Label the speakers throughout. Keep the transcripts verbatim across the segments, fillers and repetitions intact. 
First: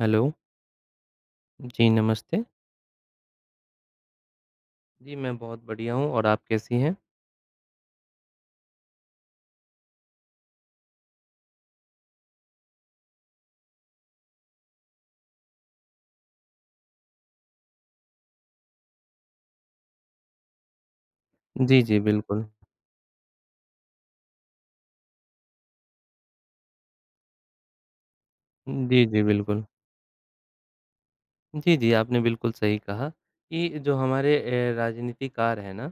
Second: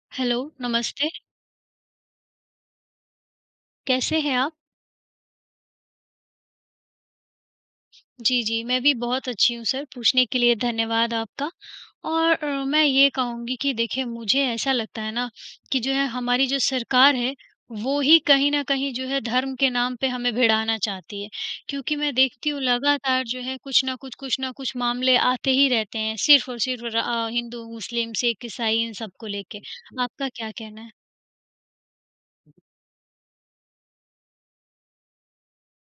Speaker 1: Hello.
Speaker 2: Hello, नमस्ते।
Speaker 1: जी, नमस्ते।
Speaker 2: कैसे हैं आप?
Speaker 1: जी, मैं बहुत बढ़िया हूँ और आप कैसी हैं?
Speaker 2: जी, जी मैं भी बहुत अच्छी हूँ सर पूछने के लिए धन्यवाद आपका और अ, मैं ये कहूँगी कि देखिए मुझे ऐसा लगता है ना, कि जो है हमारी जो सरकार है। वो ही कहीं न कहीं जो है धर्म के नाम पे हमें भिड़ाना चाहती है।
Speaker 1: जी,
Speaker 2: क्योंकि
Speaker 1: जी
Speaker 2: मैं
Speaker 1: बिल्कुल।
Speaker 2: देखती हूँ लगातार जो है कुछ ना कुछ, कुछ ना कुछ मामले आते ही रहते हैं सिर्फ और सिर्फ र अ, हिंदू, मुस्लिम, सिख, ईसाई इन
Speaker 1: जी,
Speaker 2: सब
Speaker 1: जी
Speaker 2: को लेके।
Speaker 1: बिल्कुल।
Speaker 2: आपका क्या कहना है?
Speaker 1: जी, जी, आपने बिल्कुल सही कहा कि जो हमारे ए राजनीतिकार है ना।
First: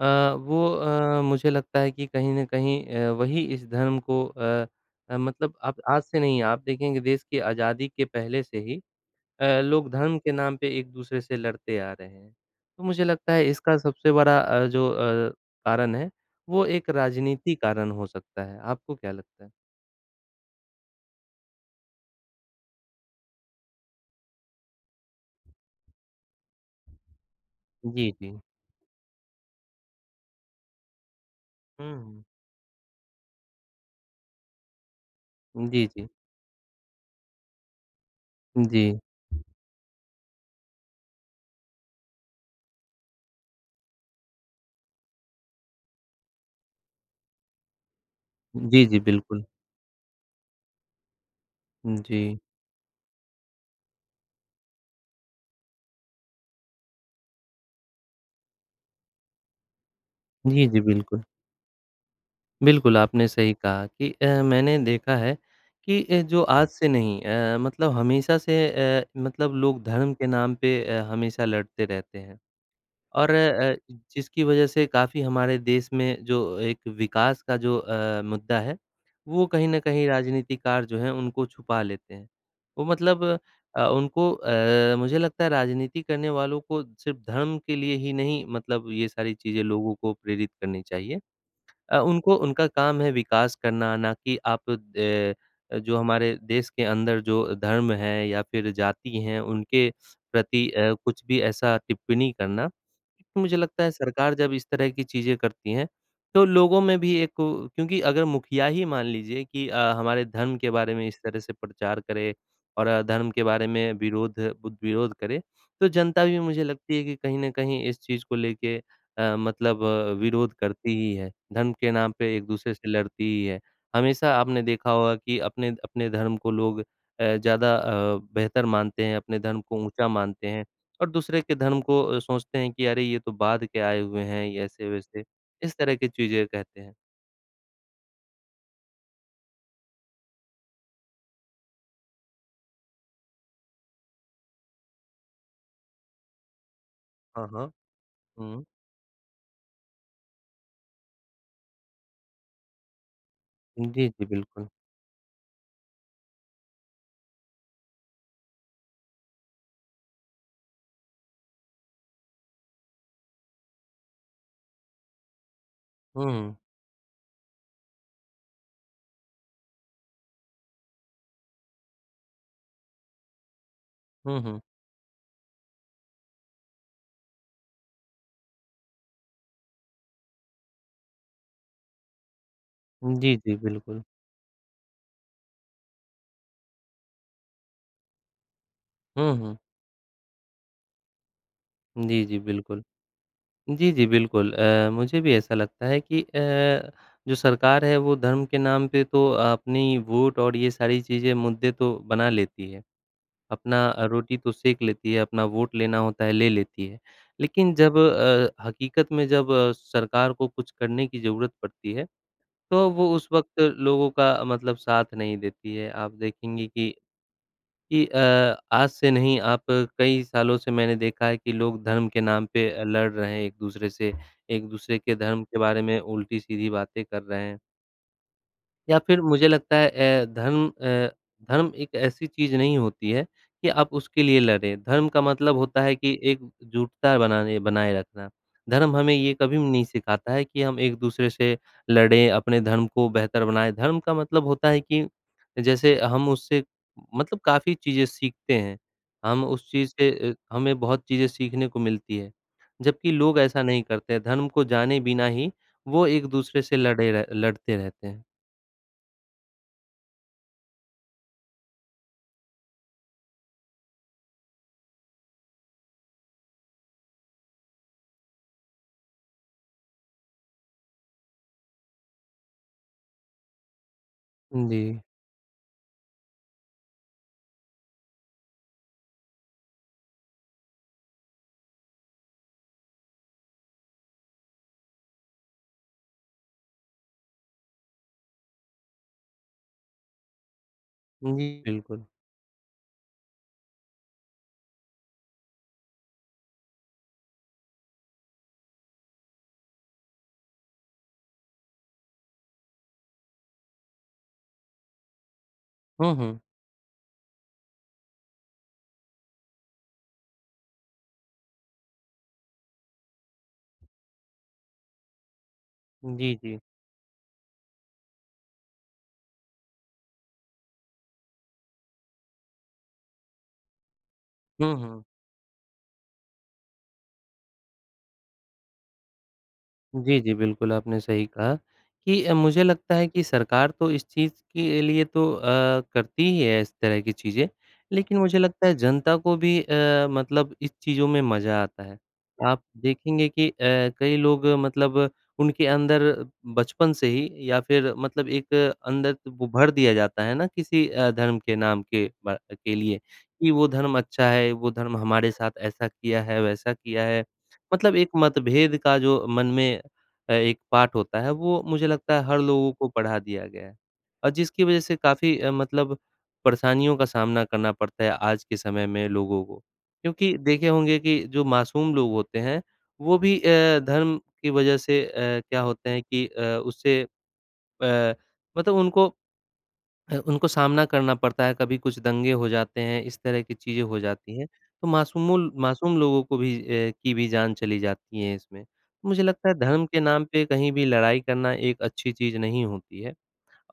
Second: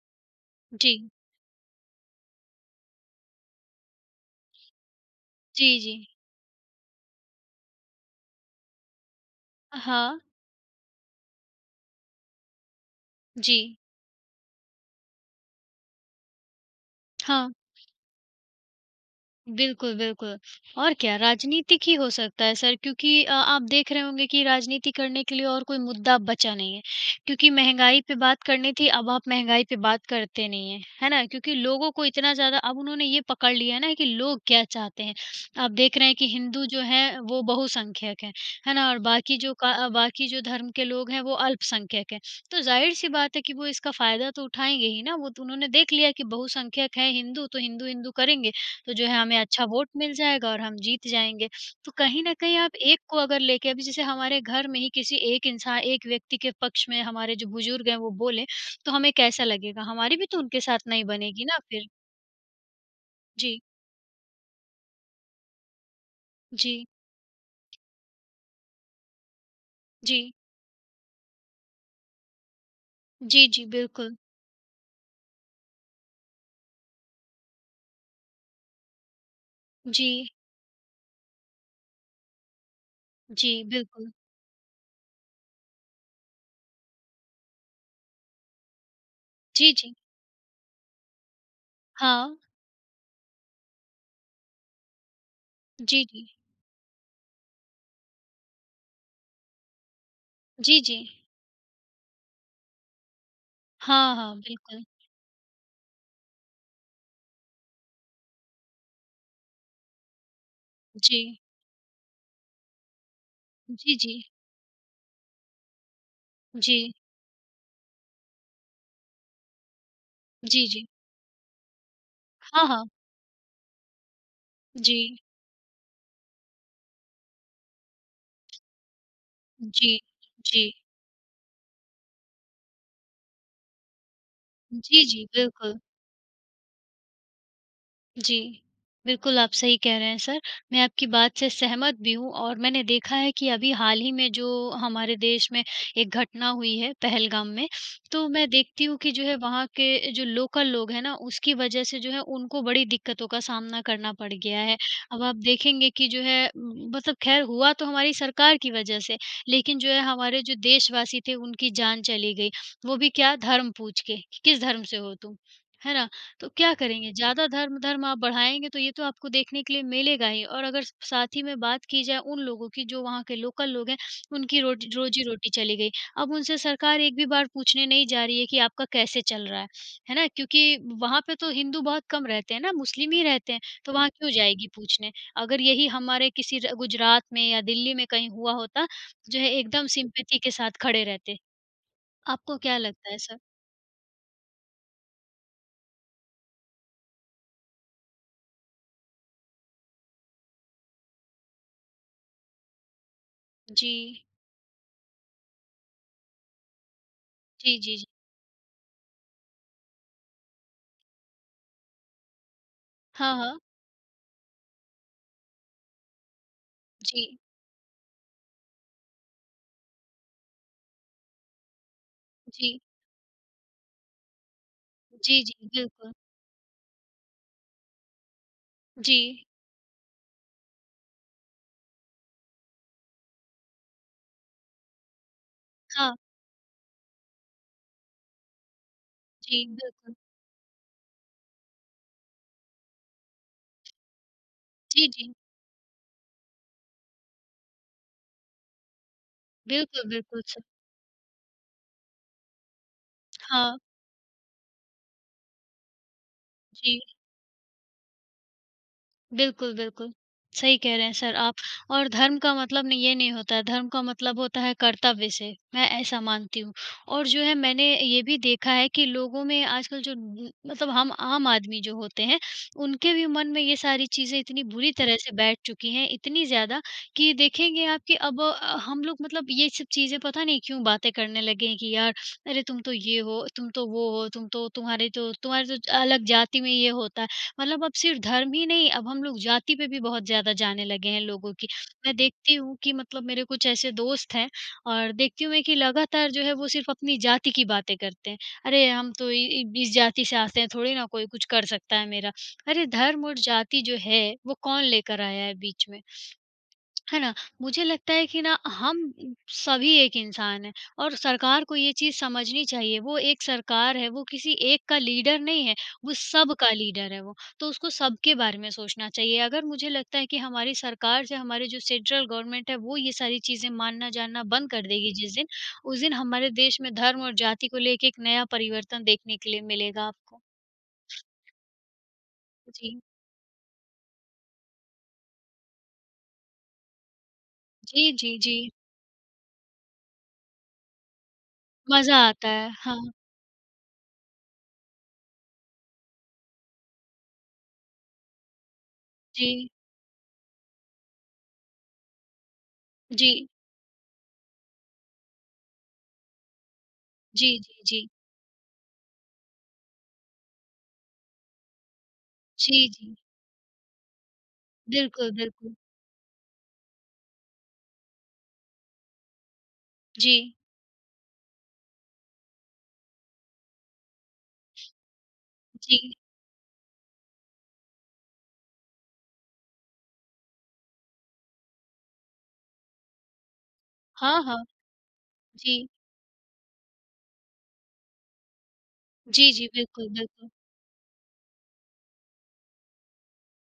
Speaker 1: अ, वो
Speaker 2: जी।
Speaker 1: अ, मुझे लगता है कि कहीं न कहीं अ, वही इस धर्म को अ, मतलब
Speaker 2: जी,
Speaker 1: आप आज
Speaker 2: जी।
Speaker 1: से नहीं आप देखेंगे देश की आज़ादी के पहले से ही, अ, लोग धर्म
Speaker 2: हाँ।
Speaker 1: के नाम पे एक-दूसरे से लड़ते आ रहे हैं। तो मुझे लगता है
Speaker 2: जी।
Speaker 1: इसका सबसे बड़ा अ, जो अ, कारण है, वो एक
Speaker 2: हाँ।
Speaker 1: राजनीति कारण हो सकता है। आपको क्या लगता है?
Speaker 2: बिल्कुल, बिल्कुल और क्या? राजनीतिक ही हो सकता है सर क्योंकि अ, आप देख रहे होंगे कि राजनीति करने के लिए और कोई मुद्दा अब बचा नहीं है। क्योंकि महँगाई
Speaker 1: जी,
Speaker 2: पे
Speaker 1: जी।
Speaker 2: बात करनी थी अब आप महँगाई पे बात करते नहीं हैं। है ना? क्योंकि लोगों
Speaker 1: हुँ,
Speaker 2: को
Speaker 1: हुँ।
Speaker 2: इतना ज़्यादा अब उन्होंने ये पकड़ लिया है ना कि लोग क्या चाहते हैं? आप
Speaker 1: जी,
Speaker 2: देख रहे
Speaker 1: जी।
Speaker 2: हैं कि हिंदू जो है वो बहुसंख्यक हैं। है
Speaker 1: जी।
Speaker 2: ना? और बाकी जो क बाकी जो धर्म के लोग हैं वो अल्पसंख्यक हैं। तो ज़ाहिर-सी बात है कि वो इसका फ़ायदा तो उठाएँगे ही ना, वो तो उन्होंने देख लिया कि बहुसंख्यक हैं हिन्दू तो हिंदू, हिंदू करेंगे।
Speaker 1: जी,
Speaker 2: तो
Speaker 1: जी
Speaker 2: जो है हमें
Speaker 1: बिल्कुल।
Speaker 2: अच्छा वोट मिल जाएगा और हम जीत जाएँगे। तो
Speaker 1: हुँ,
Speaker 2: कहीं न
Speaker 1: जी।
Speaker 2: कहीं आप एक को अगर लेके अभी जैसे हमारे घर में ही किसी एक इंसान एक व्यक्ति के पक्ष में हमारे जो बुज़ुर्ग हैं वो बोले, तो हमें कैसा लगेगा? हमारी भी तो उनके
Speaker 1: जी,
Speaker 2: साथ
Speaker 1: जी
Speaker 2: नहीं
Speaker 1: बिल्कुल।
Speaker 2: बनेगी ना फ़िर।
Speaker 1: बिल्कुल, आपने सही
Speaker 2: जी।
Speaker 1: कहा कि अ, मैंने देखा है कि ए जो आज
Speaker 2: जी।
Speaker 1: से नहीं अ, मतलब हमेशा से अ, मतलब लोग धर्म के
Speaker 2: जी।
Speaker 1: नाम पे अ, हमेशा लड़ते रहते हैं। और
Speaker 2: जी, जी
Speaker 1: अ,
Speaker 2: बिल्कुल।
Speaker 1: जिसकी वजह से काफ़ी हमारे देश में जो एक विकास का जो अ, मुद्दा है वो कहीं न कहीं
Speaker 2: जी।
Speaker 1: राजनीतिकार जो हैं उनको छुपा लेते हैं। वो मतलब
Speaker 2: जी,
Speaker 1: अ,
Speaker 2: बिल्कुल।
Speaker 1: उनको अ, मुझे लगता है राजनीति करने वालों को सिर्फ़ धर्म के लिए ही नहीं मतलब ये सारी चीज़ें
Speaker 2: जी,
Speaker 1: लोगों
Speaker 2: जी।
Speaker 1: को प्रेरित करनी चाहिए। अ, उनको
Speaker 2: हाँ।
Speaker 1: उनका काम है विकास करना ना कि आप अ अ, जो
Speaker 2: जी, जी।
Speaker 1: हमारे देश के अंदर जो धर्म है या फ़िर जाति हैं उनके प्रति
Speaker 2: जी,
Speaker 1: अ,
Speaker 2: जी।
Speaker 1: कुछ भी ऐसा टिप्पणी करना। मुझे लगता है
Speaker 2: हाँ,
Speaker 1: सरकार
Speaker 2: हाँ
Speaker 1: जब इस
Speaker 2: बिल्कुल।
Speaker 1: तरह की चीज़ें करती हैं तो लोगों में भी एक उ क्योंकि अगर मुखिया ही मान लीजिए कि अ, हमारे धर्म के बारे में इस
Speaker 2: जी।
Speaker 1: तरह से प्रचार करें और अधर्म के बारे में
Speaker 2: जी, जी।
Speaker 1: विरोध बु विरोध करें। तो जनता भी मुझे
Speaker 2: जी।
Speaker 1: लगती है कि कहीं न कहीं इस चीज़ को लेके अ, मतलब विरोध
Speaker 2: जी, जी।
Speaker 1: करती ही है। धर्म के नाम पे
Speaker 2: हाँ,
Speaker 1: एक-दूसरे से
Speaker 2: हाँ।
Speaker 1: लड़ती ही है। हमेशा आपने देखा होगा
Speaker 2: जी।
Speaker 1: कि अपने अपने धर्म को लोग अ, ज़्यादा अ, बेहतर मानते हैं, अपने धर्म को
Speaker 2: जी।
Speaker 1: ऊँचा मानते हैं।
Speaker 2: जी।
Speaker 1: और दूसरे के धर्म को अ, सोचते हैं कि अरे ये तो बाद के आए हुए हैं ये
Speaker 2: जी,
Speaker 1: ऐसे-वैसे,
Speaker 2: जी
Speaker 1: इस
Speaker 2: बिल्कुल।
Speaker 1: तरह की चीज़ें कहते हैं।
Speaker 2: जी। बिल्कुल, आप सही कह रहे हैं सर मैं आपकी बात से सहमत भी हूँ और मैंने देखा है कि अभी हाल ही में जो हमारे देश में एक घटना हुई है,
Speaker 1: हाँ,
Speaker 2: पहलगाम में,
Speaker 1: हाँ,
Speaker 2: तो मैं
Speaker 1: हुँ।
Speaker 2: देखती हूँ कि जो है वहाँ के जो लोकल लोग हैं ना, उसकी वजह से जो है उनको बड़ी दिक्कतों का सामना
Speaker 1: उम, जी,
Speaker 2: करना
Speaker 1: जी,
Speaker 2: पड़ गया
Speaker 1: बिल्कुल।
Speaker 2: है। अब आप देखेंगे कि जो है, उम उम, मतलब खैर हुआ तो हमारी सरकार की वजह से, लेकिन जो है हमारे जो देशवासी थे उनकी जान चली गई, वो भी क्या धर्म पूछ के किस धर्म से हो तुम? है ना?
Speaker 1: हुँ,
Speaker 2: तो
Speaker 1: हुँ।
Speaker 2: क्या करेंगे? ज़्यादा धर्म-धर्म आप बढ़ाएँगे, तो ये तो आपको देखने के लिए मिलेगा ही और अगर स साथ ही में बात की जाए उन लोगों की जो वहाँ के लोकल लोग हैं,
Speaker 1: हुँ, हुँ।
Speaker 2: उनकी रोट रोज़ी-रोटी चली गई, अब उनसे सरकार एक भी बार पूछने नहीं जा रही है कि आपका कैसे चल रहा है? है ना, क्योंकि वहाँ पर तो हिंदू बहुत कम रहते हैं ना, मुस्लिम
Speaker 1: उम,
Speaker 2: ही
Speaker 1: जी,
Speaker 2: रहते
Speaker 1: जी,
Speaker 2: हैं, तो
Speaker 1: बिल्कुल।
Speaker 2: वहाँ क्यों जाएगी पूछने अगर यही हमारे किसी र गुजरात में या दिल्ली में कहीं हुआ होता,
Speaker 1: हुँ,
Speaker 2: जो है
Speaker 1: हुँ।
Speaker 2: एकदम सिम्पैथी के साथ खड़े रहते,
Speaker 1: जी, जी,
Speaker 2: आपको क्या
Speaker 1: बिल्कुल।
Speaker 2: लगता है सर?
Speaker 1: जी, जी, बिल्कुल अ, मुझे भी ऐसा लगता है कि अ, जो सरकार है वो धर्म के नाम पे तो अपनी वोट और ये सारी चीज़ें मुद्दे तो बना लेती है, अपना
Speaker 2: जी।
Speaker 1: रोटी तो सेक लेती है, अपना वोट लेना होता है, ले लेती है, लेकिन
Speaker 2: जी,
Speaker 1: जब
Speaker 2: जी, जी।
Speaker 1: अ, हकीकत में जब सरकार को कुछ करने की ज़रूरत पड़ती है, तो वो उस
Speaker 2: हाँ, हाँ।
Speaker 1: वक़्त लोगों का अ, मतलब साथ नहीं देती है आप देखेंगे कि
Speaker 2: जी।
Speaker 1: कि अ, आज से नहीं आप कई सालों से मैंने देखा है कि लोग धर्म के नाम पे
Speaker 2: जी।
Speaker 1: अ, लड़ रहे हैं एक-दूसरे से, एक-दूसरे के
Speaker 2: जी,
Speaker 1: धर्म
Speaker 2: जी,
Speaker 1: के बारे में
Speaker 2: बिल्कुल।
Speaker 1: उल्टी-सीधी बातें कर रहे हैं। या फिर
Speaker 2: जी।
Speaker 1: मुझे लगता है ए धर्म अ, धर्म एक ऐसी चीज़ नहीं होती है कि आप उसके लिए लड़ें। धर्म का मतलब होता है
Speaker 2: हाँ।
Speaker 1: कि एकजुटता बनाने बनाए रखना। धर्म हमें ये कभी
Speaker 2: जी,
Speaker 1: नहीं
Speaker 2: बिल्कुल।
Speaker 1: सिखाता है कि हम एक दूसरे से लड़ें, अपने धर्म को बेहतर बनाएँ। धर्म का मतलब होता है कि
Speaker 2: जी, जी।
Speaker 1: जैसे हम उससे मतलब काफ़ी चीज़ें सीखते हैं। हम उस चीज़ से
Speaker 2: बिल्कुल,
Speaker 1: ए,
Speaker 2: बिल्कुल, सर।
Speaker 1: हमें बहुत चीज़ें सीखने को मिलती है। जबकि लोग ऐसा
Speaker 2: हाँ।
Speaker 1: नहीं करते हैं, धर्म को जाने बिना ही वो एक दूसरे से
Speaker 2: जी।
Speaker 1: लड़े रह लड़ते रहते हैं।
Speaker 2: बिल्कुल, बिल्कुल, सही कह रहे हैं सर आप और धर्म का मतलब नहीं ये नहीं होता है, धर्म का मतलब होता है कर्तव्य से। मैं ऐसा मानती हुँ और जो है मैंने ये भी देखा है कि लोगों में आजकल जो ब मतलब हम आम आदमी जो होते हैं, उनके भी मन में ये सारी चीजें इतनी
Speaker 1: हुँ,
Speaker 2: बुरी
Speaker 1: जी।
Speaker 2: तरह से बैठ चुकी हैं। इतनी ज़्यादा, कि देखेंगे आप कि अब अ, हम लोग मतलब ये सब चीज़ें पता नहीं क्यों बातें करने लगे हैं कि यार अरे तुम तो ये हो, तुम तो वो हो, तुम तो तुम्हारे तो तुम्हारे तो अलग जाति में ये होता है। मतलब अब सिर्फ धर्म ही नहीं, अब हम लोग जाति पे भी बहुत ज़्यादा जाने लगे हैं
Speaker 1: हुँ,
Speaker 2: लोगों
Speaker 1: जी,
Speaker 2: की।
Speaker 1: बिल्कुल।
Speaker 2: मैं देखती हूँ कि मतलब मेरे कुछ ऐसे दोस्त हैं और देखती हूँ मैं कि लगातार जो है वो सिर्फ अपनी जाति की बातें करते हैं। अरे हम तो इ इब इस जाति से आते हैं, थोड़ी ना कोई कुछ कर सकता है मेरा। अरे, धर्म और जाति जो है वो कौन लेकर आया है बीच में?
Speaker 1: हुँ, हुँ।
Speaker 2: है ना? मुझे लगता है कि ना हम सभी एक इंसान हैं और सरकार को ये चीज़ समझनी चाहिए, वो एक सरकार है वो किसी एक का लीडर नहीं है, वो
Speaker 1: जी,
Speaker 2: सब
Speaker 1: जी।
Speaker 2: का लीडर है वो। तो उसको सबके बारे में सोचना चाहिए। अगर मुझे लगता है कि हमारी सरकार से हमारी जो सेंट्रल गवर्नमेंट है, वो ये सारी चीज़ें मानना जानना बंद
Speaker 1: हुँ,
Speaker 2: कर
Speaker 1: हुँ।
Speaker 2: देगी जिस दिन, उस दिन हमारे देश में धर्म और जाति को लेके एक नया परिवर्तन देखने के लिए मिलेगा
Speaker 1: जी, जी,
Speaker 2: आपको।
Speaker 1: बिल्कुल, आपने सही कहा कि अ, मुझे लगता
Speaker 2: जी।
Speaker 1: है कि सरकार तो इस चीज़ के लिए तो अ, करती ही है इस तरह की चीज़ें।
Speaker 2: जी,
Speaker 1: लेकिन
Speaker 2: जी,
Speaker 1: मुझे लगता
Speaker 2: जी।
Speaker 1: है जनता को भी अ, मतलब इस चीज़ों में मज़ा आता है।
Speaker 2: मज़ा आता
Speaker 1: आप
Speaker 2: है, हाँ।
Speaker 1: देखेंगे कि अ, कई लोग मतलब उनके अंदर बचपन से ही या फिर मतलब एक अंदर को ब
Speaker 2: जी।
Speaker 1: भर दिया जाता है ना किसी अ, धर्म के नाम के बा के लिए
Speaker 2: जी।
Speaker 1: कि वो धर्म अच्छा है, वो धर्म हमारे साथ ऐसा किया है, वैसा किया है।
Speaker 2: जी, जी,
Speaker 1: मतलब
Speaker 2: जी।
Speaker 1: एक मतभेद का जो मन में अ, एक पाठ होता है, वो मुझे लगता है हर लोगों को
Speaker 2: जी, जी।
Speaker 1: पढ़ा दिया गया है और जिसकी वजह से
Speaker 2: बिल्कुल,
Speaker 1: काफ़ी अ,
Speaker 2: बिल्कुल।
Speaker 1: मतलब परेशानियों का सामना करना पड़ता है, आज के समय में, लोगों को। क्योंकि
Speaker 2: जी।
Speaker 1: देखे होंगे कि जो मासूम लोग होते हैं, वो भी अ, धर्म की वजह से अ, क्या होते हैं
Speaker 2: जी।
Speaker 1: कि अ, उससे अ, मतलब उनको अ, उनको सामना करना पड़ता है, कभी कुछ दंगे हो जाते हैं, इस तरह की चीज़ें हो जाती
Speaker 2: हाँ,
Speaker 1: हैं,
Speaker 2: हाँ।
Speaker 1: तो मासूमों ल
Speaker 2: जी।
Speaker 1: मासूम लोगों को भी अ, की भी जान चली जाती है इसमें। मुझे लगता
Speaker 2: जी,
Speaker 1: है
Speaker 2: जी,
Speaker 1: धर्म के
Speaker 2: बिल्कुल,
Speaker 1: नाम पे
Speaker 2: बिल्कुल।
Speaker 1: कहीं भी लड़ाई करना एक अच्छी चीज़ नहीं होती है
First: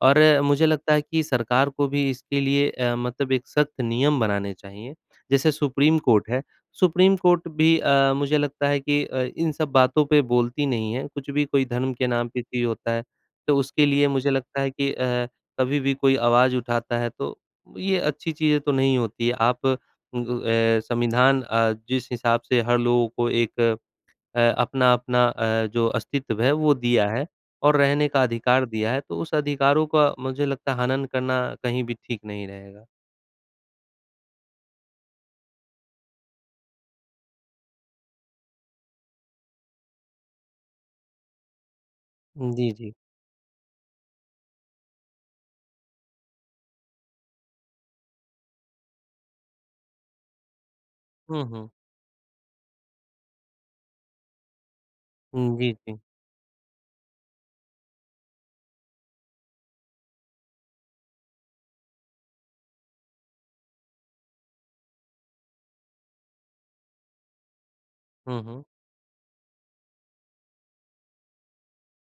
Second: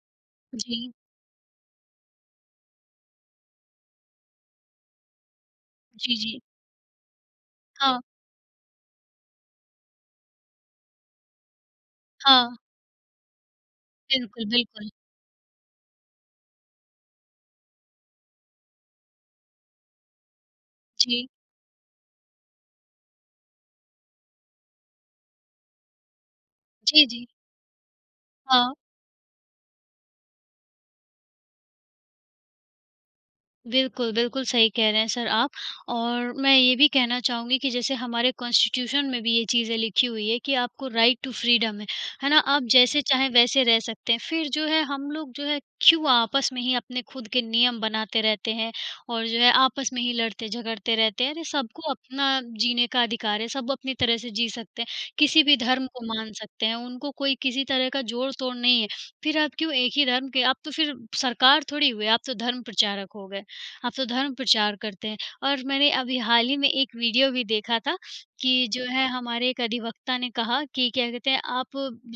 Speaker 1: और मुझे
Speaker 2: जी।
Speaker 1: लगता है कि सरकार को भी इसके लिए अ, मतलब एक सख़्त नियम बनाने चाहिए। जैसे सुप्रीम
Speaker 2: जी,
Speaker 1: कोर्ट
Speaker 2: जी।
Speaker 1: है, सुप्रीम कोर्ट भी
Speaker 2: हाँ।
Speaker 1: अ, मुझे लगता है कि अ, इन सब बातों पे बोलती नहीं है, कुछ भी कोई धर्म के नाम पे
Speaker 2: हाँ।
Speaker 1: पी होता है। तो उसके लिए मुझे
Speaker 2: बिल्कुल,
Speaker 1: लगता है
Speaker 2: बिल्कुल।
Speaker 1: कि अ, कभी भी कोई आवाज़ उठाता है तो ये अच्छी चीज़ें तो नहीं होती है। आप उ ग ए
Speaker 2: जी।
Speaker 1: संविधान अ, जिस हिसाब से हर लोगों को एक अ, अपना-अपना अ, जो अस्तित्व है वो
Speaker 2: जी,
Speaker 1: दिया है
Speaker 2: जी।
Speaker 1: और रहने का अधिकार
Speaker 2: हाँ।
Speaker 1: दिया है, तो उस अधिकारों का मुझे लगता है हनन करना कहीं भी ठीक नहीं रहेगा।
Speaker 2: बिल्कुल, बिल्कुल, सही कह रहे हैं सर आप और मैं ये भी कहना चाहूँगी कि जैसे हमारे कांस्टीट्यूशन में भी ये चीज़ें लिखी हुई है कि आपको राइट टू फ्रीडम है, है ना
Speaker 1: उ,
Speaker 2: आप
Speaker 1: जी, जी।
Speaker 2: जैसे चाहें वैसे रह सकते हैं। फिर जो है हम लोग जो है क्यों आपस में ही अपने खुद के नियम बनाते रहते हैं और जो है, आपस में ही लड़ते-झगड़ते रहते हैं।
Speaker 1: हुँ,
Speaker 2: अरे,
Speaker 1: हुँ।
Speaker 2: सबको अपना जीने का अधिकार है, सब अपनी तरह से जी सकते हैं, किसी
Speaker 1: हुँ,
Speaker 2: भी
Speaker 1: जी,
Speaker 2: धर्म
Speaker 1: जी।
Speaker 2: को मान सकते हैं। उनको कोई किसी तरह का जोड़-तोड़ नहीं है, फिर आप क्यों एक ही धर्म के आप तो फिर सरकार थोड़ी हुए, आप तो धर्म प्रचारक हो गए, आप तो धर्म प्रचार करते हैं और मैंने अभी हाल ही में एक वीडियो भी देखा था
Speaker 1: हुँ, हुँ।
Speaker 2: कि जो है हमारे एक अधिवक़्ता ने कहा कि क्या कहते हैं? आप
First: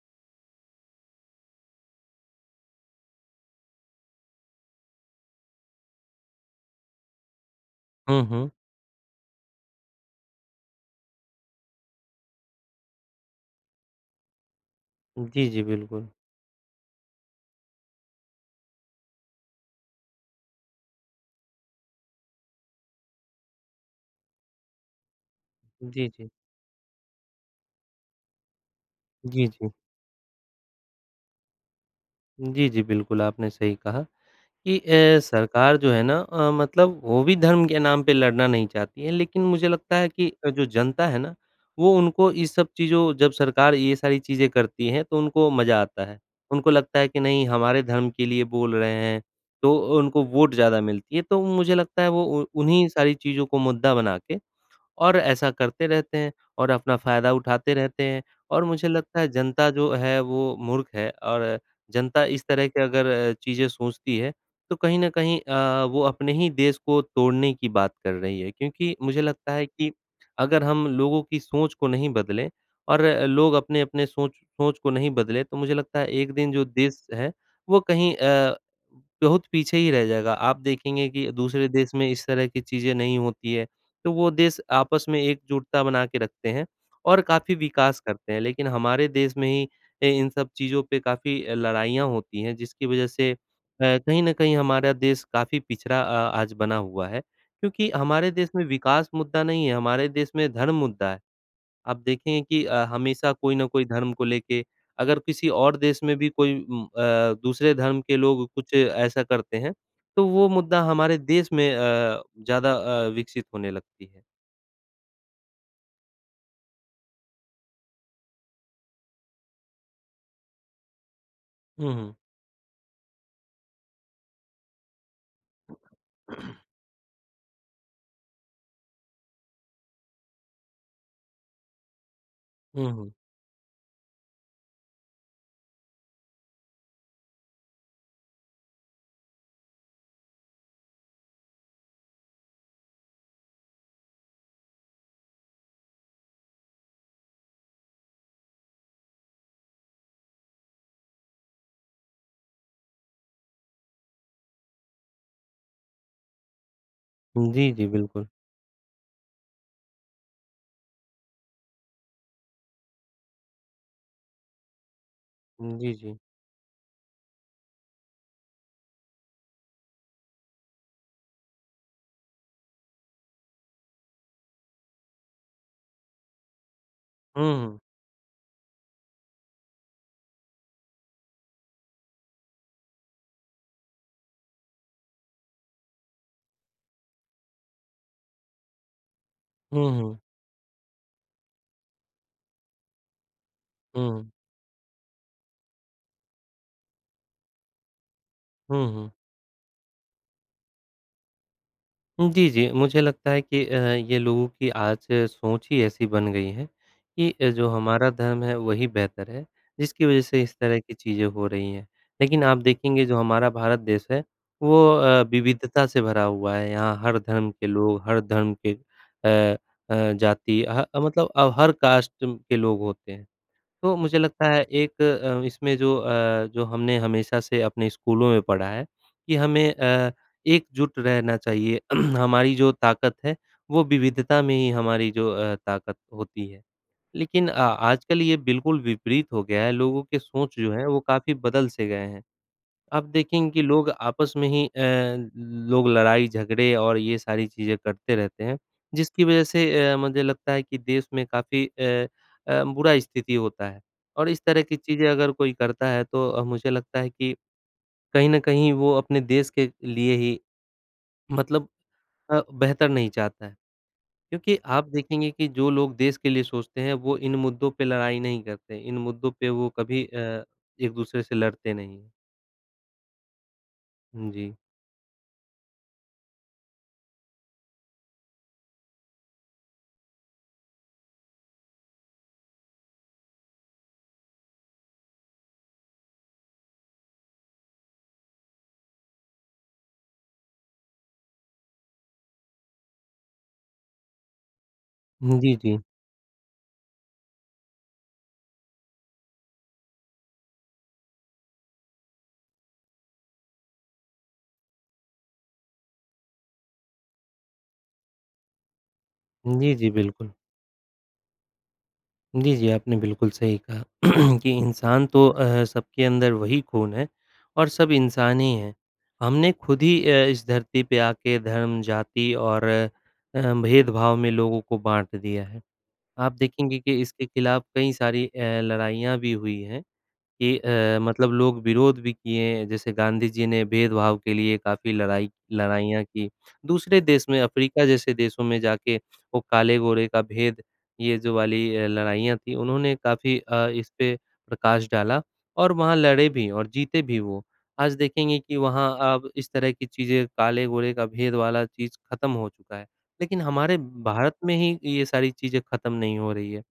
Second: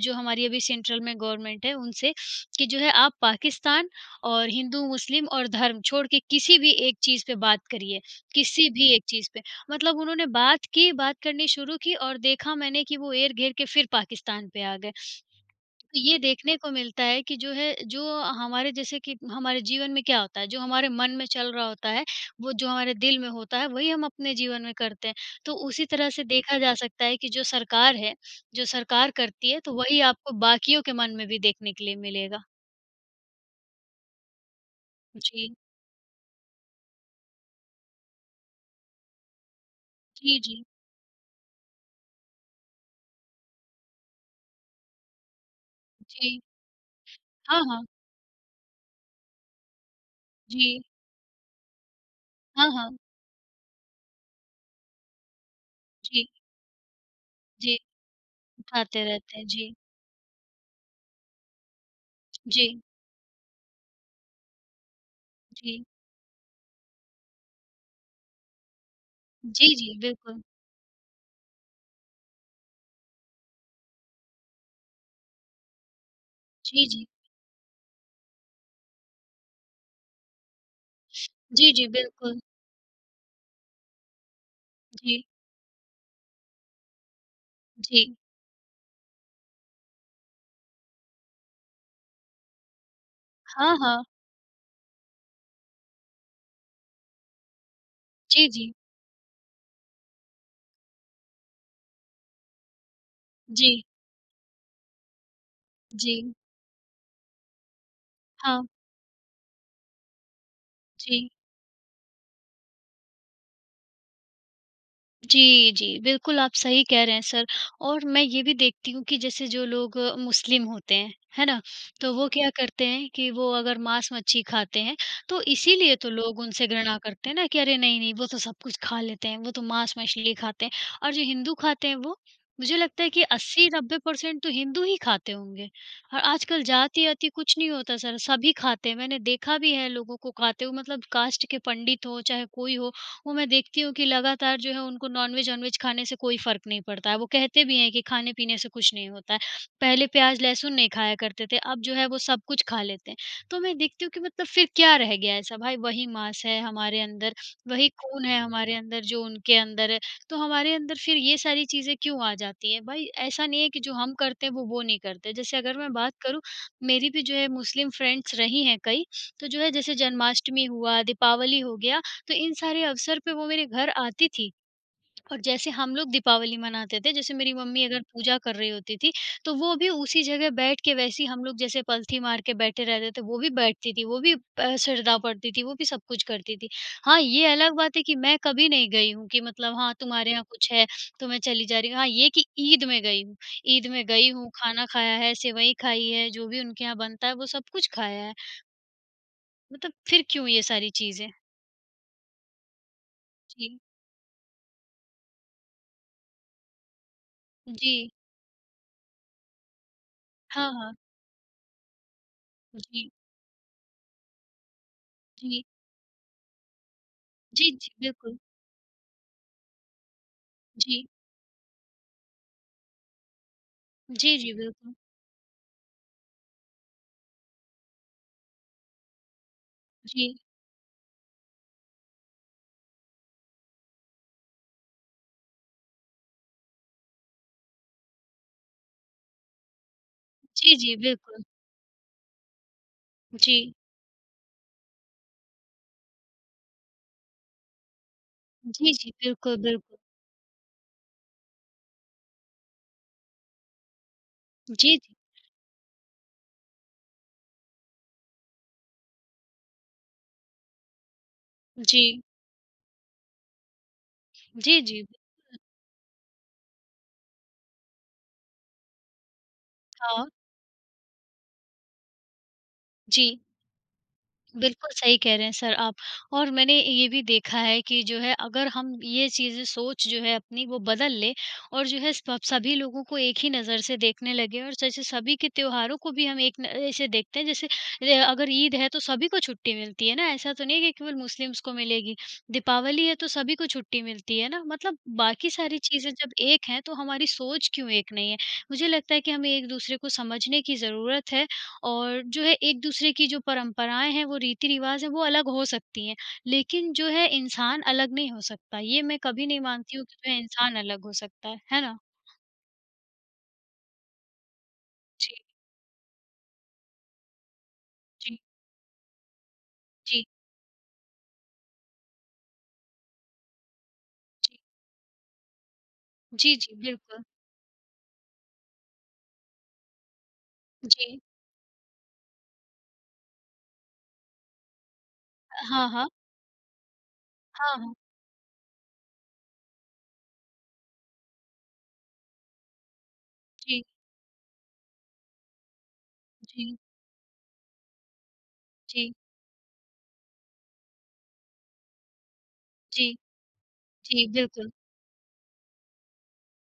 Speaker 2: जो हमारी अभी सेंट्रल में गवर्नमेंट है उनसे कि जो है आप पाकिस्तान और हिंदू, मुस्लिम और धर्म छोड़ के किसी भी एक चीज़ पे बात करिए,
Speaker 1: हुँ, हुँ।
Speaker 2: किसी भी एक चीज़ पे, मतलब उन्होंने बात की बात करनी शुरू की और देखा मैंने कि वो एर-घेर के फिर पाकिस्तान पे आ गए।
Speaker 1: जी, जी,
Speaker 2: तो
Speaker 1: बिल्कुल।
Speaker 2: ये देखने को मिलता है कि जो है, जो हमारे जैसे कि हमारे जीवन में क्या होता है? जो हमारे मन में चल रहा होता है, वो जो हमारे दिल में होता है, वही हम अपने जीवन में करते हैं, तो उसी
Speaker 1: उ, जी,
Speaker 2: तरह से
Speaker 1: जी।
Speaker 2: देखा जा सकता है कि जो सरकार है, जो सरकार
Speaker 1: जी,
Speaker 2: करती है,
Speaker 1: जी।
Speaker 2: तो वही आपको बाकियों के मन में भी देखने के लिए मिलेगा।
Speaker 1: जी, जी, बिल्कुल, आपने सही कहा कि अ,
Speaker 2: जी।
Speaker 1: सरकार जो है ना अ, मतलब वो भी धर्म के नाम पे लड़ना नहीं चाहती है, लेकिन मुझे लगता है कि
Speaker 2: जी, जी।
Speaker 1: जो जनता है ना, वो उनको ये सब चीज़ों जब सरकार ये सारी चीज़ें करती हैं, तो उनको मज़ा आता है।
Speaker 2: जी।
Speaker 1: उनको लगता है कि नहीं
Speaker 2: हाँ,
Speaker 1: हमारे
Speaker 2: हाँ।
Speaker 1: धर्म के लिए बोल रहे हैं, तो उनको वोट ज़्यादा
Speaker 2: जी।
Speaker 1: मिलती है, तो मुझे लगता है वो
Speaker 2: हाँ,
Speaker 1: उन्हीं
Speaker 2: हाँ।
Speaker 1: सारी चीज़ों को मुद्दा बना के और ऐसा करते रहते
Speaker 2: जी।
Speaker 1: हैं और अपना फ़ायदा उठाते
Speaker 2: जी,
Speaker 1: रहते हैं और मुझे
Speaker 2: उठाते
Speaker 1: लगता है
Speaker 2: रहते हैं।
Speaker 1: जनता
Speaker 2: जी।
Speaker 1: जो है वो मूर्ख है और जनता इस तरह की
Speaker 2: जी।
Speaker 1: अगर चीजें सोचती है, तो कहीं न कहीं
Speaker 2: जी।
Speaker 1: अ, वो अपने ही देश को तोड़ने की बात कर रही है, क्योंकि मुझे लगता है
Speaker 2: जी,
Speaker 1: कि
Speaker 2: जी, बिल्कुल।
Speaker 1: अगर हम लोगों की सोच को नहीं बदलें, और लोग अपने-अपने सोच सोच को नहीं बदले, तो मुझे लगता है एक दिन जो
Speaker 2: जी,
Speaker 1: देश
Speaker 2: जी।
Speaker 1: है वो कहीं अ, बहुत पीछे ही रह जाएगा। आप देखेंगे कि दूसरे
Speaker 2: जी, जी,
Speaker 1: देश में इस
Speaker 2: बिल्कुल।
Speaker 1: तरह की चीज़ें नहीं होती हैं, तो वो देश आपस में
Speaker 2: जी।
Speaker 1: एकजुटता बना के रखते हैं और काफ़ी विकास
Speaker 2: जी।
Speaker 1: करते हैं। लेकिन हमारे देश में ही अ, इन सब चीज़ों पे काफ़ी लड़ाइयाँ होती हैं, जिसकी वजह से अ,
Speaker 2: हाँ, हाँ।
Speaker 1: कहीं न कहीं हमारा देश काफ़ी पिछड़ा अ, आज बना हुआ है क्योंकि हमारे
Speaker 2: जी,
Speaker 1: देश में
Speaker 2: जी।
Speaker 1: विकास मुद्दा नहीं है, हमारे देश में धर्म मुद्दा है आप देखेंगे कि अ, हमेशा कोई ना
Speaker 2: जी।
Speaker 1: कोई धर्म को लेके अगर किसी और देश में भी
Speaker 2: जी।
Speaker 1: कोई म अ, दूसरे धर्म के लोग
Speaker 2: हाँ।
Speaker 1: कुछ ऐसा करते हैं, तो वो मुद्दा हमारे
Speaker 2: जी।
Speaker 1: देश में अ, ज़्यादा अ, विकसित होने लगती है।
Speaker 2: जी, जी, बिल्कुल आप सही कह रहे हैं सर। और मैं ये भी देखती हूँ कि जैसे जो लोग अ, मुस्लिम होते हैं, है ना?
Speaker 1: हुँ,
Speaker 2: तो
Speaker 1: हुँ।
Speaker 2: वो क्या करते हैं कि वो अगर मांस-मच्छी खाते हैं। तो इसीलिए तो लोग उनसे घृणा करते हैं ना कि अरे! नहीं-नहीं, वो तो सब कुछ खा लेते हैं, वो तो मांस-मछली खाते हैं। और जो हिंदू खाते हैं, वो? मुझे
Speaker 1: हुँ,
Speaker 2: लगता है
Speaker 1: हुँ।
Speaker 2: कि अस्सी नब्बे परसेंट तो हिंदू ही खाते होंगे। अ, आजकल जाति-वाति कुछ नहीं होता सर, सभी खाते हैं, मैंने देखा भी है लोगों को खाते हुए, मतलब कास्ट के पंडित हों, चाहे कोई हो। वो मैं देखती हूँ कि लगातार जो है वो उनको नॉनवेज ऑनवेज खाने से कोई फ़र्क नहीं पड़ता है। वो कहते भी हैं कि खाने-पीने से कुछ नहीं होता है, पहले प्याज़, लहसुन नहीं खाया करते थे, अब जो है वो सब कुछ खा लेते हैं। तो मैं देखती हूँ कि मतलब फ़िर क्या रह गया ऐसा? भाई वही मांस है हमारे अंदर,
Speaker 1: हुँ। जी, जी
Speaker 2: वही खून
Speaker 1: बिल्कुल।
Speaker 2: है हमारे अंदर जो उनके अंदर है, तो हमारे अंदर फिर ये सारी चीज़ें क्यों आ जाती हैं। भाई ऐसा नहीं है कि जो हम करते हैं, वो वो नहीं करते। जैसे अगर मैं
Speaker 1: जी,
Speaker 2: बात
Speaker 1: जी।
Speaker 2: करूँ, मेरी भी जो है मुस्लिम फ्रेंड्स रही हैं कई, तो जो है जैसे जन्माष्टमी हुआ, दीपावली हो गया। तो इन सारे अवसर पे वो मेरे घर आती थीं। और जैसे हम लोग दीपावली मनाते थे, जैसे मेरी
Speaker 1: हुँ, हुँ।
Speaker 2: मम्मी अगर पूजा कर रही होती थी। तो वो भी उसी जगह बैठ के वैसे हम लोग जैसे पलथी मारकर बैठे रहते थे, वो भी बैठती थीं वो भी अ, सरदाओ पढ़ती थी, वो भी सब कुछ करती थी। हाँ, ये अलग बात है कि मैं कभी नहीं गई हूँ कि मतलब
Speaker 1: हुँ,
Speaker 2: हाँ,
Speaker 1: हुँ।
Speaker 2: तुम्हारे यहाँ कुछ है तो मैं चली जा रही हूँ। हाँ, ये कि ईद में गई हूँ ईद में गई
Speaker 1: हुँ।
Speaker 2: हूँ, खाना खाया है, सेवई खाई है, जो भी उनके यहाँ बनता है वो सब कुछ खाया है।
Speaker 1: हुँ, हुँ।
Speaker 2: मतलब, फिर क्यों ये सारी चीज़ें?
Speaker 1: हुँ, जी, जी, मुझे लगता है कि अ,
Speaker 2: जी।
Speaker 1: ये लोगों की आज सोच ही ऐसी बन गई है कि अ, जो हमारा
Speaker 2: जी।
Speaker 1: धर्म है वही बेहतर है, जिसकी वज़ह से इस
Speaker 2: हाँ,
Speaker 1: तरह
Speaker 2: हाँ।
Speaker 1: की चीज़ें हो रही हैं, लेकिन आप देखेंगे
Speaker 2: जी।
Speaker 1: जो हमारा भारत देश है वो अ,
Speaker 2: जी।
Speaker 1: विविधता से भरा हुआ है यहाँ हर धर्म के
Speaker 2: जी, जी,
Speaker 1: लोग, हर
Speaker 2: बिल्कुल।
Speaker 1: धर्म के अ अ, जाती अ,
Speaker 2: जी।
Speaker 1: मतलब अब हर कास्ट कु के लोग होते हैं, तो मुझे
Speaker 2: जी,
Speaker 1: लगता
Speaker 2: जी।
Speaker 1: है
Speaker 2: बिल्कुल।
Speaker 1: एक अ, इसमें जो अ, जो हमने हमेशा से अपने स्कूलों में पढ़ा है, कि हमें अ,
Speaker 2: जी।
Speaker 1: एकजुट रहना चाहिए हमारी जो ताकत है, वो विविधता में ही हमारी जो अ, ताकत होती है। लेकिन अ, आजकल ये बिल्कुल विपरीत हो गया है, लोगों के सोच जो
Speaker 2: जी,
Speaker 1: है
Speaker 2: जी,
Speaker 1: वो काफ़ी
Speaker 2: बिल्कुल।
Speaker 1: बदल से गए हैं। आप देखेंगे कि
Speaker 2: जी।
Speaker 1: लोग आपस में ही अ, लोग लड़ाई-झगड़े और ये सारी चीज़ें करते रहते हैं,
Speaker 2: जी, जी।
Speaker 1: जिसकी वज़ह
Speaker 2: बिल्कुल, बिल्क
Speaker 1: से अ, मुझे लगता है कि देश में काफ़ी अ अ, बुरा स्थिति होता है और इस तरह की
Speaker 2: जी।
Speaker 1: चीज़ें अगर कोई करता है तो अ, मुझे लगता है कि, कहीं न कहीं वो अपने देश के लिए ही मतलब
Speaker 2: जी।
Speaker 1: अ, बेहतर नहीं चाहता है। क्योंकि
Speaker 2: जी,
Speaker 1: आप
Speaker 2: जी।
Speaker 1: देखेंगे कि जो लोग देश के लिए सोचते हैं वो इन मुद्दों पे लड़ाई नहीं करते इन मुद्दों पे वो कभी
Speaker 2: हाँ।
Speaker 1: अ, एक-दूसरे से लड़ते नहीं हैं।
Speaker 2: जी।
Speaker 1: हुँ, जी।
Speaker 2: बिल्कुल, सही कह रहे हैं सर आप। और मैंने ये भी देखा है कि जो है अगर हम ये चीज़ें सोच जो है अपनी वो बदल लें और जो है सब सभी लोगों को एक ही नज़र से देखने लगें और जैसे सभी के त्योहारों को भी हम एक न ऐसे देखते हैं जैसे रे अ, अगर ईद है, तो सभी को छुट्टी मिलती है ना ऐसा तो नहीं है कि केवल मुस्लिमस को मिलेगी, दीपावली है, तो तो सभी को छुट्टी मिलती है ना मतलब
Speaker 1: हुँ,
Speaker 2: बाकी
Speaker 1: जी,
Speaker 2: सारी
Speaker 1: जी।
Speaker 2: चीज़ें जब एक हैं, तो हमारी सोच क्यों एक नहीं है? मुझे लगता है कि हमें एक दूसरे को समझने की ज़रूरत है और जो है एक दूसरे की जो परंपराएँ हैं, वो रीति-रिवाज़ हैं वो अलग हो सकती हैं, लेकिन जो है इंसान अलग नहीं हो सकता। ये मैं कभी
Speaker 1: हुँ,
Speaker 2: नहीं
Speaker 1: जी, जी,
Speaker 2: मानती हूँ कि
Speaker 1: बिल्कुल।
Speaker 2: जो है इंसान अलग हो सकता है। है ना?
Speaker 1: जी, जी, आपने बिल्कुल सही कहा कि इंसान तो
Speaker 2: जी।
Speaker 1: अ, सबके अंदर वही खून है और सब
Speaker 2: जी।
Speaker 1: इंसान ही हैं। हमने खुद ही अ,
Speaker 2: जी।
Speaker 1: इस धरती पे आके धर्म, जाति और अ, भेदभाव में
Speaker 2: जी।
Speaker 1: लोगों को बाँट दिया है। आप
Speaker 2: जी, जी,
Speaker 1: देखेंगे कि
Speaker 2: बिल्कुल।
Speaker 1: इसके खिलाफ कई सारी अ, लड़ाइयाँ भी हुई हैं कि अ,
Speaker 2: जी।
Speaker 1: मतलब लोग विरोध भी किए हैं, जैसे गांधी जी ने भेदभाव के लिए काफ़ी लड़ाई
Speaker 2: अ, हाँ,
Speaker 1: लड़ाइयाँ
Speaker 2: हाँ।
Speaker 1: की। दूसरे देश में
Speaker 2: हाँ,
Speaker 1: अफ्रीका
Speaker 2: हाँ।
Speaker 1: जैसे देशों में जाके वो काले-गोरे का भेद, ये जो वाली अ, लड़ाइयाँ थीं उन्होंने काफ़ी अ,
Speaker 2: जी।
Speaker 1: इस पे प्रकाश डाला और वहाँ लड़े भी और
Speaker 2: जी।
Speaker 1: जीते भी वो। आज देखेंगे कि वहाँ,
Speaker 2: जी।
Speaker 1: अब इस तरह की चीज़ें, काले-गोरे का भेद वाला चीज़, खत्म हो चुका है
Speaker 2: जी।
Speaker 1: लेकिन हमारे
Speaker 2: जी,
Speaker 1: भारत में
Speaker 2: बिल्कुल।
Speaker 1: ही ये सारी चीज़ें खत्म नहीं हो रही है।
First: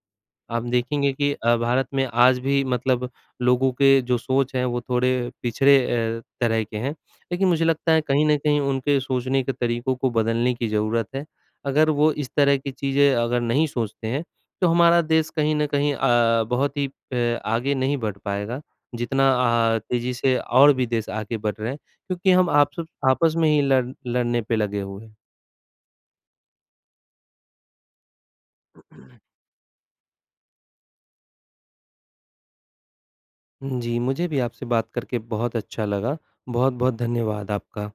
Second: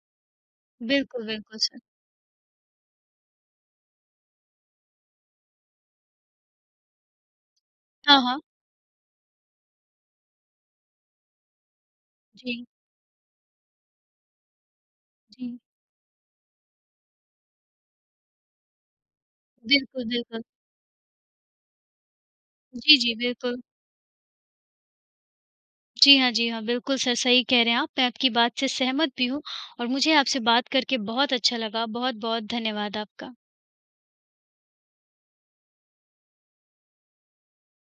Speaker 1: आप देखेंगे
Speaker 2: बिल्कुल,
Speaker 1: कि अ,
Speaker 2: बिल्कुल, सर।
Speaker 1: भारत में आज भी मतलब लोगों के जो सोच हैं, वो थोड़े पिछड़े अ, तरह के हैं, लेकिन मुझे लगता है
Speaker 2: हाँ,
Speaker 1: कहीं न
Speaker 2: हाँ।
Speaker 1: कहीं उनके सोचने के तरीकों को बदलने की ज़रूरत है। अगर वो इस तरह
Speaker 2: जी।
Speaker 1: की चीज़ें अगर नहीं सोचते हैं, तो हमारा देश कहीं
Speaker 2: जी।
Speaker 1: न कहीं अ, बहुत ही अ, आगे नहीं बढ़ पाएगा। जितना अ,
Speaker 2: बिल्कुल,
Speaker 1: तेज़ी से
Speaker 2: बिल्कुल।
Speaker 1: और भी देश आगे बढ़ रहे हैं क्योंकि हम आपस
Speaker 2: जी, जी,
Speaker 1: आपस में ही
Speaker 2: बिल्कुल।
Speaker 1: लड़ लड़ने पे लगे हुए हैं।
Speaker 2: जी हाँ, जी हाँ, बिल्कुल सर। सही कह रहे हैं आप, मैं आपकी बात से सहमत भी हूँ और मुझे आपसे बात करके बहुत अच्छा लगा, बहुत-बहुत धन्यवाद आपका।
Speaker 1: उम, जी, मुझे भी आपसे बात करके बहुत अच्छा लगा, बहुत-बहुत धन्यवाद आपका।